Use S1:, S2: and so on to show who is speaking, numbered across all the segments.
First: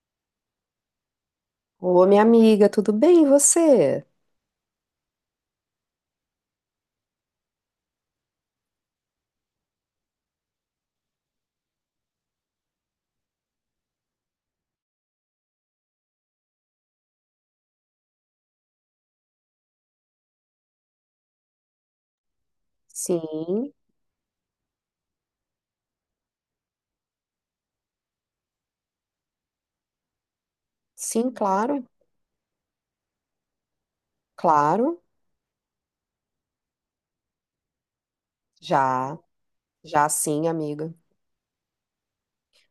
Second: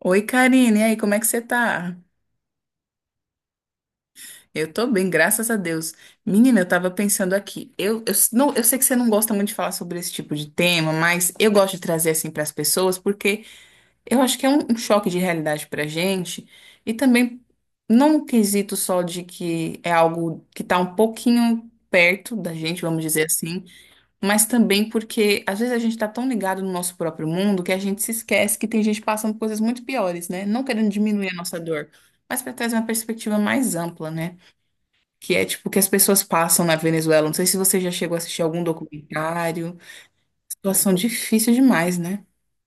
S1: Oi, Karine, e aí, como é que você tá?
S2: Ô, minha amiga, tudo bem, e você?
S1: Eu tô bem, graças a Deus. Menina, eu tava pensando aqui. Não, eu sei que você não gosta muito de falar sobre esse tipo de tema, mas eu gosto de trazer assim para as pessoas, porque eu acho que é um choque de realidade pra gente. E também, não um quesito só de que é algo que tá um pouquinho perto da gente, vamos dizer assim.
S2: Sim,
S1: Mas também porque às vezes a gente está tão ligado no nosso próprio mundo que a gente se esquece que tem gente passando coisas muito piores, né? Não querendo
S2: sim,
S1: diminuir a nossa
S2: claro,
S1: dor, mas para trazer uma perspectiva mais ampla, né?
S2: claro,
S1: Que é tipo o que as pessoas passam na Venezuela. Não sei se você já chegou a assistir algum
S2: já,
S1: documentário.
S2: já sim, amiga.
S1: Situação difícil demais, né?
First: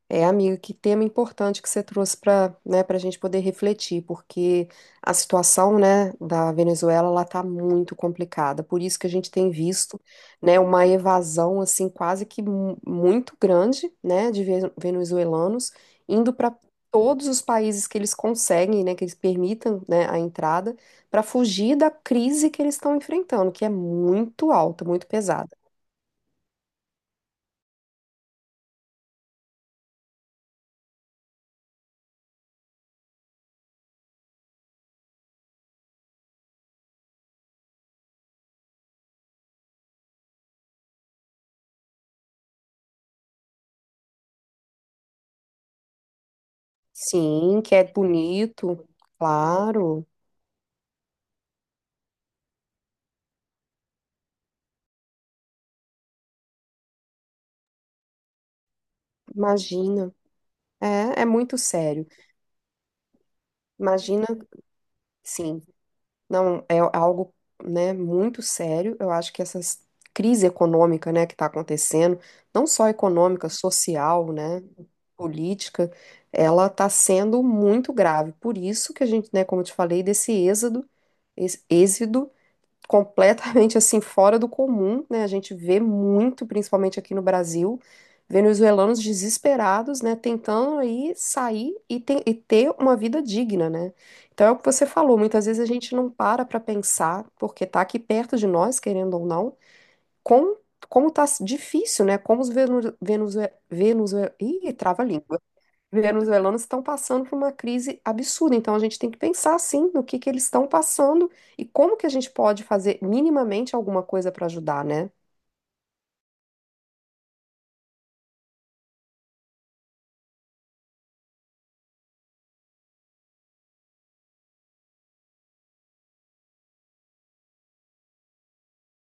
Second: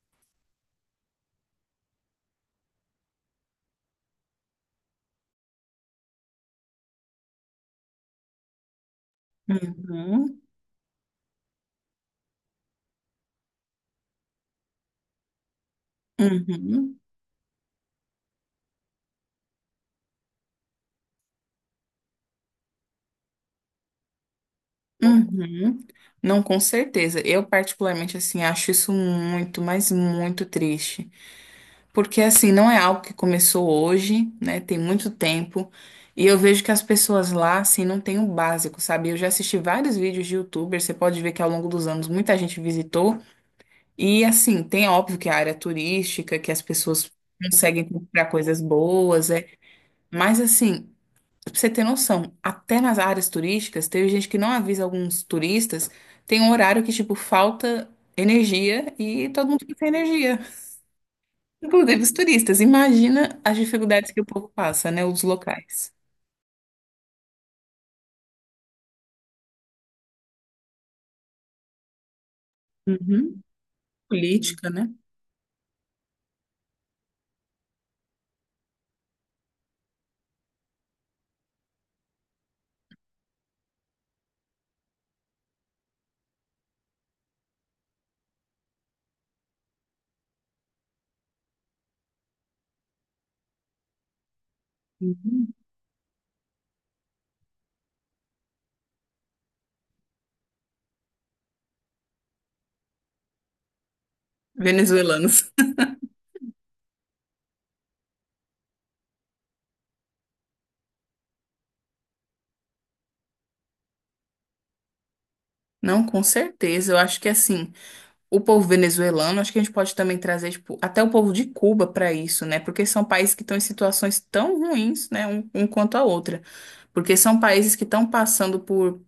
S2: É, amiga, que tema importante que você trouxe para, né, para a gente poder refletir, porque a situação, né, da Venezuela, ela está muito complicada. Por isso que a gente tem visto,
S1: Uhum,
S2: né, uma evasão assim quase que muito grande, né, de venezuelanos indo para
S1: uhum,
S2: todos os países que eles conseguem, né, que eles permitam, né, a entrada, para fugir da crise que eles estão enfrentando, que é muito alta, muito pesada.
S1: uhum. Não, com certeza. Eu particularmente assim acho isso muito, mas muito triste. Porque assim, não é algo que começou hoje, né? Tem muito tempo. E eu vejo que as pessoas lá, assim, não têm o básico, sabe? Eu já assisti vários vídeos de YouTubers, você pode ver que ao longo dos anos muita gente visitou. E assim, tem óbvio que a área turística, que as pessoas
S2: Sim, que é
S1: conseguem comprar coisas
S2: bonito,
S1: boas, é.
S2: claro.
S1: Mas assim, pra você ter noção, até nas áreas turísticas, teve gente que não avisa alguns turistas, tem um horário que, tipo, falta energia e todo mundo fica sem
S2: Imagina.
S1: energia.
S2: É, é muito
S1: Inclusive
S2: sério.
S1: os turistas. Imagina as dificuldades que
S2: Imagina,
S1: o povo passa, né? Os
S2: sim,
S1: locais.
S2: não é algo, né, muito sério. Eu acho que essa crise econômica, né, que está acontecendo, não só
S1: Uhum.
S2: econômica, social, né,
S1: Política, né?
S2: política, ela está sendo muito grave. Por isso que a gente, né, como eu te falei, desse êxodo, êxodo completamente assim fora do comum, né? A gente vê muito, principalmente aqui no Brasil, venezuelanos desesperados, né, tentando aí sair e, e ter uma vida digna, né? Então é o que você falou, muitas
S1: Uhum.
S2: vezes a gente não para para pensar, porque tá aqui perto de nós, querendo ou não, com como tá difícil, né? Como os venezuelanos, ih, trava a língua,
S1: Venezuelanos.
S2: venezuelanos estão passando por uma crise absurda. Então a gente tem que pensar assim no que eles estão passando e como que a gente pode fazer minimamente alguma coisa para ajudar, né?
S1: Não, com certeza. Eu acho que assim, o povo venezuelano, acho que a gente pode também trazer, tipo, até o povo de Cuba para isso, né? Porque são países que estão em situações tão ruins, né, um quanto a outra. Porque são países que estão passando por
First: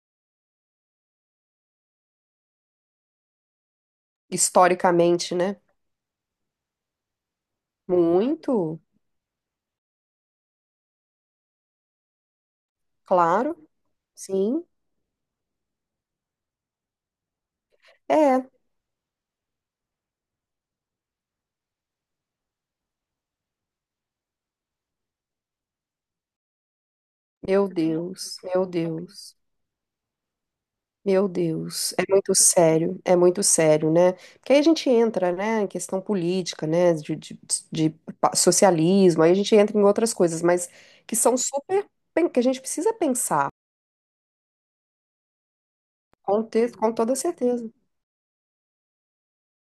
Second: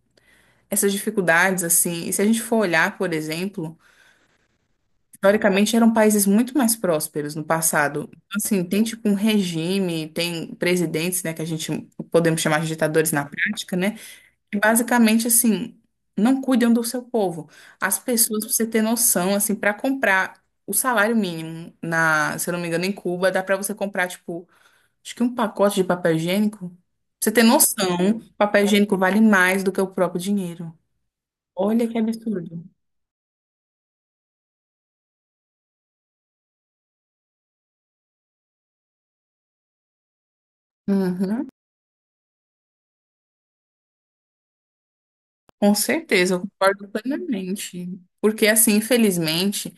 S1: essas dificuldades, assim. E se a gente for olhar, por exemplo.
S2: Historicamente, né?
S1: Historicamente eram países muito mais prósperos no passado. Então, assim,
S2: Muito,
S1: tem tipo um regime, tem presidentes, né, que a gente podemos chamar de ditadores na
S2: claro,
S1: prática, né? Que
S2: sim.
S1: basicamente assim, não cuidam do seu povo. As
S2: É,
S1: pessoas, pra você ter noção, assim, para comprar o salário mínimo na, se eu não me engano, em Cuba, dá para você comprar tipo, acho que um pacote de papel higiênico. Pra você ter
S2: meu
S1: noção,
S2: Deus, meu
S1: papel higiênico vale
S2: Deus.
S1: mais do que o próprio dinheiro.
S2: Meu Deus, é muito sério, né? Porque aí a gente entra, né, em questão política, né, de socialismo, aí a gente entra em outras coisas, mas que são
S1: Uhum.
S2: super, que a gente precisa pensar.
S1: Com certeza, eu
S2: Com texto,
S1: concordo
S2: com toda certeza.
S1: plenamente. Porque, assim, infelizmente,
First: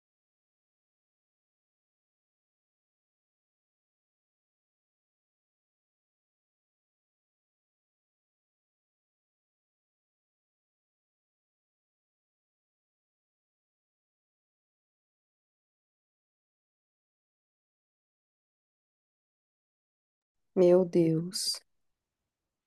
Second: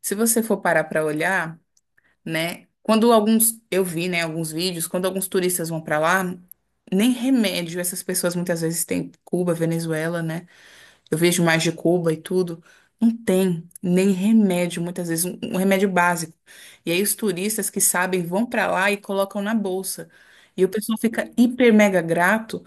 S1: se você for parar para olhar, né, quando alguns, eu vi, né, alguns vídeos, quando alguns turistas vão para lá, nem remédio essas pessoas muitas vezes têm. Cuba, Venezuela, né? Eu vejo mais de Cuba e tudo. Não tem nem remédio, muitas vezes, um remédio básico. E aí os turistas que sabem vão para lá e colocam na bolsa. E o
S2: Meu
S1: pessoal fica
S2: Deus.
S1: hiper mega grato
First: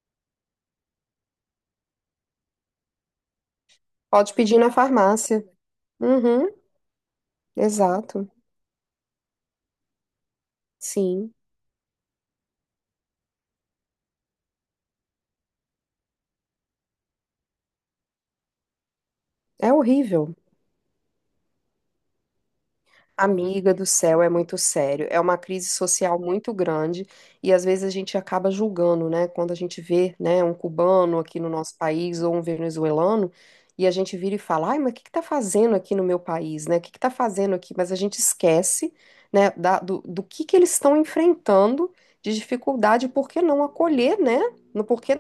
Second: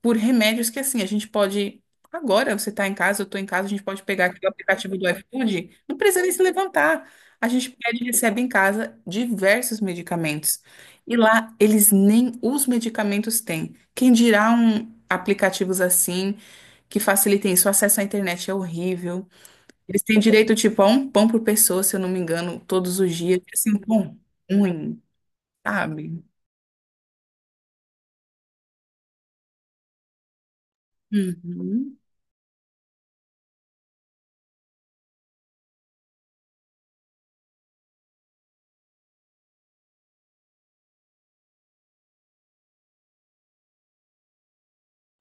S1: por remédios que assim, a gente pode. Agora você está em casa, eu estou em casa, a gente pode pegar
S2: Pode
S1: aqui o
S2: pedir na
S1: aplicativo do
S2: farmácia.
S1: iFood, não precisa nem se
S2: Uhum,
S1: levantar. A gente pede e
S2: exato.
S1: recebe em casa diversos medicamentos. E
S2: Sim.
S1: lá eles nem os medicamentos têm. Quem dirá um aplicativos assim que facilitem isso? O acesso à internet é horrível.
S2: É
S1: Eles têm
S2: horrível.
S1: direito, tipo, a um pão por pessoa, se eu não me engano, todos os dias. Assim,
S2: Amiga
S1: um
S2: do
S1: pão
S2: céu, é muito
S1: ruim,
S2: sério. É uma crise social
S1: sabe?
S2: muito grande e às vezes a gente acaba julgando, né? Quando a gente vê, né, um cubano aqui no nosso
S1: Uhum.
S2: país ou um venezuelano e a gente vira e fala, ai, mas o que que tá fazendo aqui no meu país, né? O que que tá fazendo aqui? Mas a gente esquece, né, do, do que eles estão enfrentando de dificuldade, por que não acolher, né? No porquê.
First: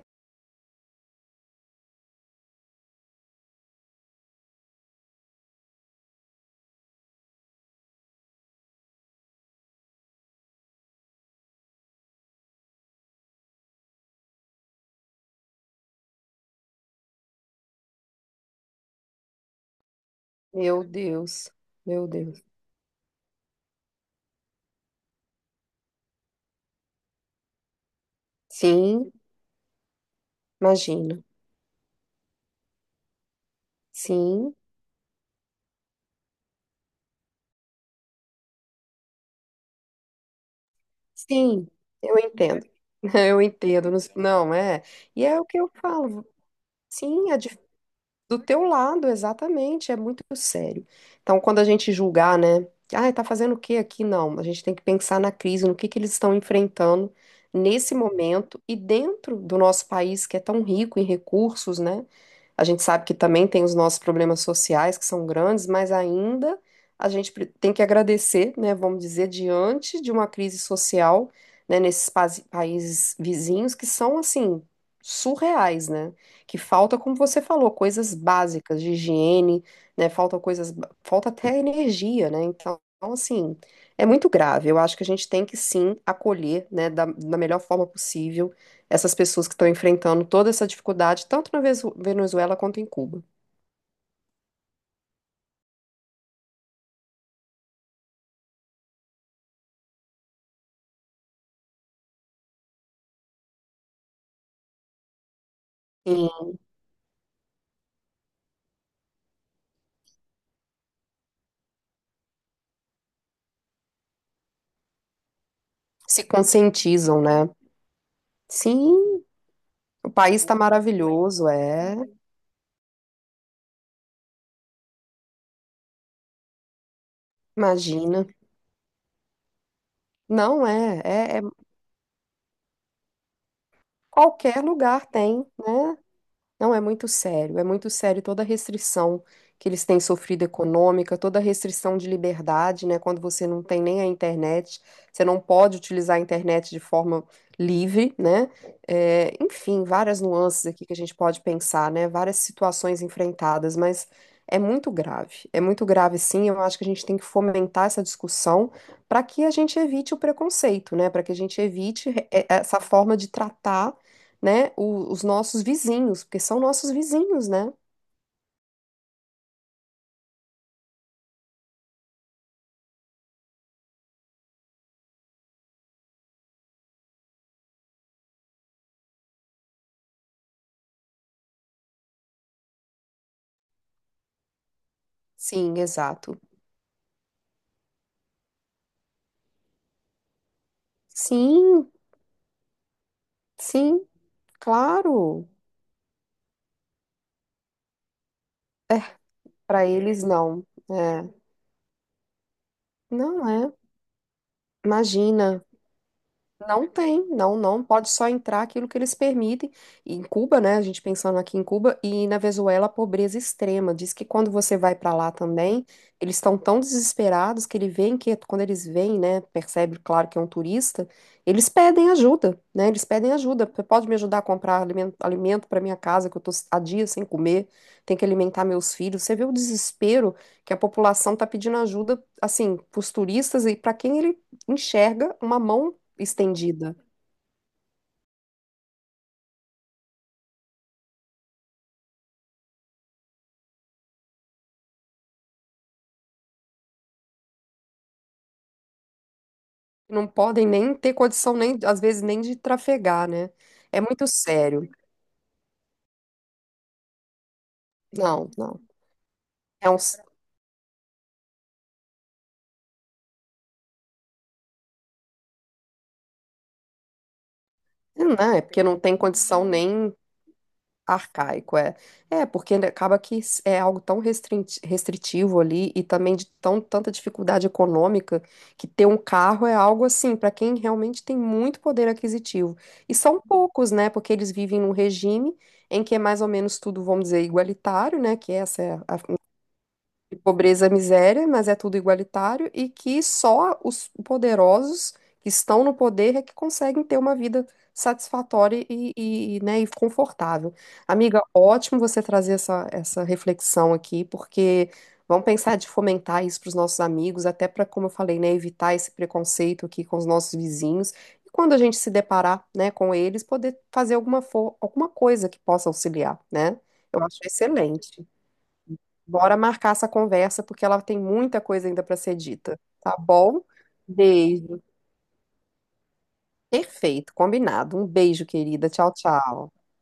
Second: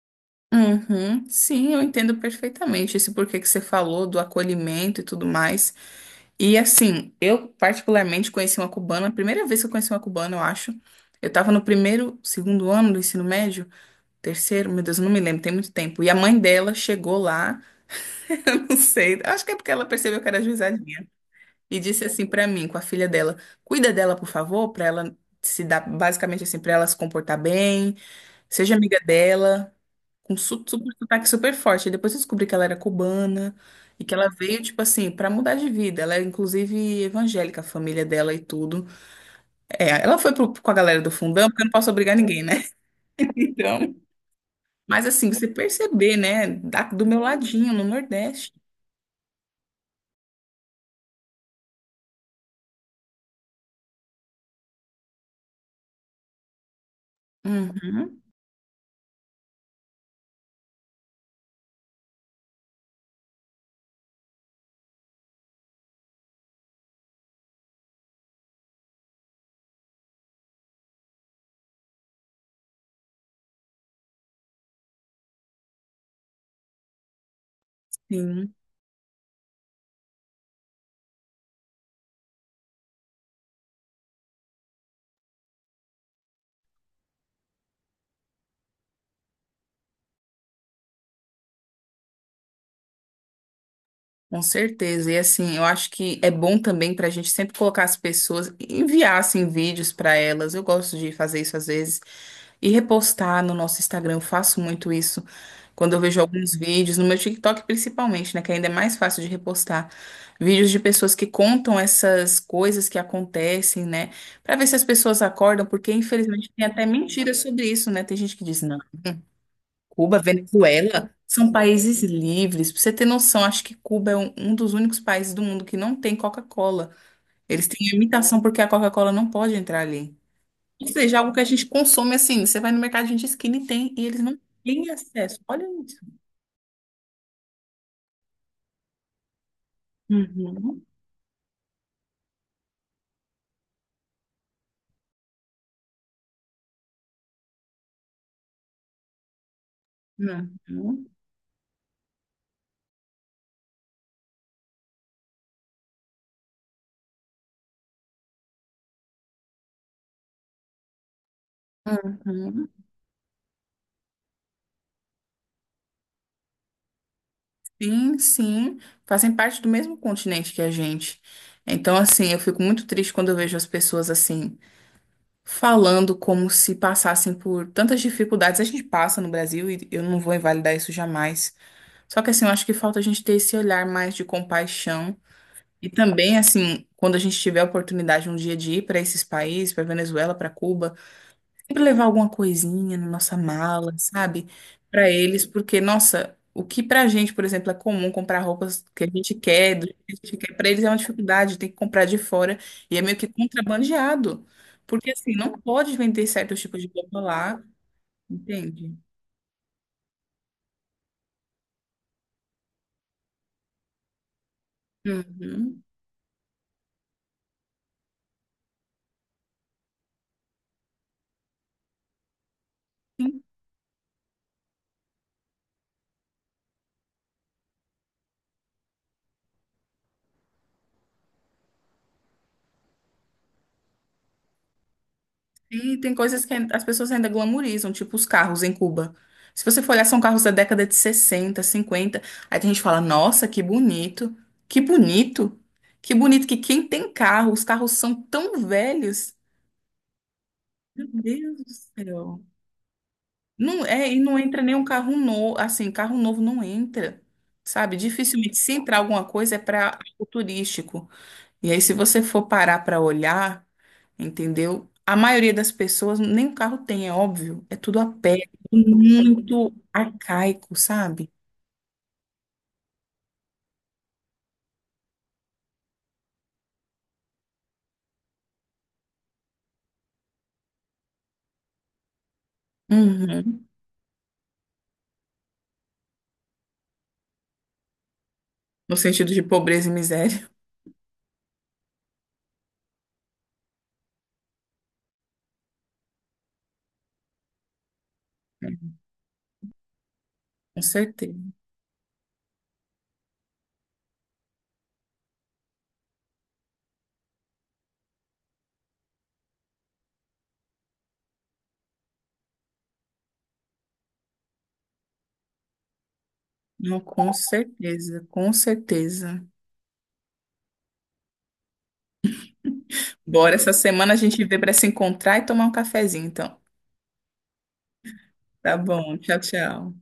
S1: Uhum, sim, eu entendo perfeitamente esse porquê que você falou do acolhimento e tudo mais. E assim, eu particularmente conheci uma cubana, a primeira vez que eu conheci uma cubana, eu acho. Eu tava no primeiro, segundo ano do ensino médio, terceiro, meu Deus, eu não me lembro, tem muito tempo. E a mãe dela chegou lá, eu não sei, acho que é porque ela percebeu que era
S2: Meu
S1: juizadinha,
S2: Deus,
S1: e
S2: meu
S1: disse assim
S2: Deus.
S1: pra mim, com a filha dela: "Cuida dela, por favor, pra ela se dar, basicamente assim, pra ela se comportar bem, seja amiga
S2: Sim,
S1: dela" com super
S2: imagina.
S1: sotaque super forte. E depois eu descobri que ela era cubana e que ela
S2: Sim.
S1: veio, tipo assim, pra mudar de vida. Ela é, inclusive, evangélica, a família dela e tudo. É, ela foi com a galera do fundão, porque eu
S2: Sim,
S1: não posso obrigar
S2: eu
S1: ninguém, né?
S2: entendo. Eu entendo.
S1: Então.
S2: Não, é.
S1: Mas
S2: E
S1: assim,
S2: é o
S1: você
S2: que eu
S1: perceber,
S2: falo.
S1: né? Do meu
S2: Sim, é
S1: ladinho, no
S2: do
S1: Nordeste.
S2: teu lado, exatamente, é muito sério. Então, quando a gente julgar, né? Ah, tá fazendo o que aqui? Não, a gente tem que pensar na crise, no que eles estão enfrentando nesse
S1: Uhum,
S2: momento e dentro do nosso país, que é tão rico em recursos, né? A gente sabe que também tem os nossos problemas sociais, que são grandes, mas ainda a gente tem que agradecer, né? Vamos dizer, diante de uma crise social, né, nesses países vizinhos que são, assim, surreais, né? Que falta, como você falou, coisas
S1: sim.
S2: básicas de higiene, né? Falta coisas, falta até energia, né? Então, assim, é muito grave. Eu acho que a gente tem que sim acolher, né, da melhor forma possível essas pessoas que estão enfrentando toda essa dificuldade, tanto na Venezuela quanto em Cuba.
S1: Com certeza. E assim, eu acho que é bom também para a gente sempre colocar as pessoas, enviar assim, vídeos para elas. Eu gosto de fazer isso às vezes e repostar no nosso Instagram. Eu faço muito isso quando eu vejo
S2: Sim,
S1: alguns vídeos, no meu TikTok principalmente, né? Que ainda é mais fácil de repostar. Vídeos de pessoas que contam essas coisas que acontecem, né? Para ver se as pessoas acordam, porque
S2: se
S1: infelizmente tem até
S2: conscientizam,
S1: mentira
S2: né?
S1: sobre isso, né? Tem gente que diz, não.
S2: Sim, o
S1: Cuba,
S2: país está
S1: Venezuela,
S2: maravilhoso,
S1: são
S2: é.
S1: países livres. Pra você ter noção, acho que Cuba é um dos únicos países do mundo que não tem Coca-Cola. Eles têm
S2: Imagina.
S1: limitação porque a Coca-Cola não pode entrar ali.
S2: Não
S1: Ou
S2: é,
S1: seja, é algo que
S2: é.
S1: a gente consome assim. Você vai no mercado de esquina e tem, e eles não
S2: Qualquer
S1: têm
S2: lugar
S1: acesso.
S2: tem,
S1: Olha isso.
S2: né? Não, é muito sério toda a restrição que eles têm sofrido
S1: Uhum,
S2: econômica, toda a restrição de liberdade, né? Quando você não tem nem a internet, você não pode utilizar a internet de forma livre, né? É, enfim, várias nuances aqui que a
S1: uhum,
S2: gente pode pensar, né? Várias situações enfrentadas, mas é muito grave sim. Eu acho que a gente tem que fomentar essa discussão para que a gente evite o preconceito, né? Para que a gente evite
S1: uhum.
S2: essa forma de tratar, né, os nossos vizinhos, porque são nossos vizinhos, né?
S1: Sim, sim. Fazem parte do mesmo continente que a gente. Então, assim, eu fico muito triste quando eu vejo as pessoas assim falando como se passassem por tantas dificuldades. A gente passa no Brasil e eu não vou invalidar isso jamais. Só que assim, eu acho que falta a gente ter esse olhar mais de compaixão.
S2: Sim,
S1: E
S2: exato.
S1: também, assim, quando a gente tiver a oportunidade um dia de ir para esses países, para Venezuela, para Cuba, sempre
S2: Sim,
S1: levar alguma coisinha na nossa mala,
S2: sim,
S1: sabe? Pra eles,
S2: claro.
S1: porque, nossa, o que pra gente, por exemplo, é comum comprar roupas que a gente quer,
S2: Para
S1: do jeito
S2: eles
S1: que a gente quer,
S2: não.
S1: pra eles é uma
S2: É,
S1: dificuldade, tem que comprar de fora e é meio que
S2: não é.
S1: contrabandeado. Porque assim, não
S2: Imagina.
S1: pode vender certos tipos
S2: Não
S1: de roupa
S2: tem, não,
S1: lá,
S2: não. Pode só entrar aquilo
S1: entende?
S2: que eles permitem. E em Cuba, né? A gente pensando aqui em Cuba e na Venezuela, a pobreza extrema. Diz que quando você vai para lá
S1: Uhum.
S2: também, eles estão tão desesperados que ele vem que quando eles vêm, né? Percebe, claro, que é um turista, eles pedem ajuda, né? Eles pedem ajuda. Você pode me ajudar a comprar alimento, alimento para minha casa, que eu tô há dias sem comer, tenho que alimentar meus filhos. Você vê o desespero que a população tá pedindo ajuda, assim, para os turistas e para quem ele enxerga uma mão
S1: E tem coisas que as
S2: estendida.
S1: pessoas ainda glamorizam, tipo os carros em Cuba. Se você for olhar, são carros da década de 60, 50. Aí tem gente que fala, nossa, que bonito, que bonito, que bonito que quem tem carro, os carros são tão velhos.
S2: Não podem nem
S1: Meu
S2: ter condição,
S1: Deus do
S2: nem, às vezes, nem
S1: céu.
S2: de trafegar, né?
S1: Não,
S2: É
S1: é, e
S2: muito
S1: não entra nenhum
S2: sério.
S1: carro novo, assim, carro novo não entra, sabe?
S2: Não,
S1: Dificilmente, se
S2: não.
S1: entrar alguma coisa é
S2: É
S1: para
S2: um,
S1: algo turístico. E aí, se você for parar para olhar, entendeu? A maioria das pessoas nem um carro tem, é óbvio. É tudo a
S2: não,
S1: pé,
S2: é porque
S1: tudo
S2: não tem condição
S1: muito
S2: nem
S1: arcaico, sabe?
S2: arcaico, é. É, porque acaba que é algo tão restritivo ali e também de tão, tanta dificuldade econômica que ter um carro é algo assim, para quem realmente tem muito poder aquisitivo. E são
S1: Uhum.
S2: poucos, né? Porque eles vivem num regime em que é mais ou menos tudo, vamos dizer, igualitário, né? Que essa
S1: No
S2: é a
S1: sentido de pobreza e
S2: de
S1: miséria,
S2: pobreza, miséria, mas é tudo igualitário e que só os poderosos que estão no poder é que conseguem ter uma vida satisfatória e, né, e confortável.
S1: com
S2: Amiga,
S1: certeza.
S2: ótimo você trazer essa reflexão aqui, porque vamos pensar de fomentar isso para os nossos amigos, até para, como eu falei, né, evitar esse preconceito aqui com os nossos vizinhos. E quando a gente se deparar, né, com eles, poder fazer alguma, alguma coisa que possa auxiliar, né?
S1: Não,
S2: Eu
S1: com
S2: acho
S1: certeza,
S2: excelente.
S1: com certeza.
S2: Bora marcar essa conversa, porque ela tem muita coisa ainda para ser dita. Tá
S1: Bora,
S2: bom?
S1: essa semana a gente vê para
S2: Beijo.
S1: se encontrar e tomar um cafezinho, então.
S2: Perfeito, combinado. Um beijo,
S1: Tá
S2: querida. Tchau,
S1: bom, tchau,
S2: tchau.
S1: tchau.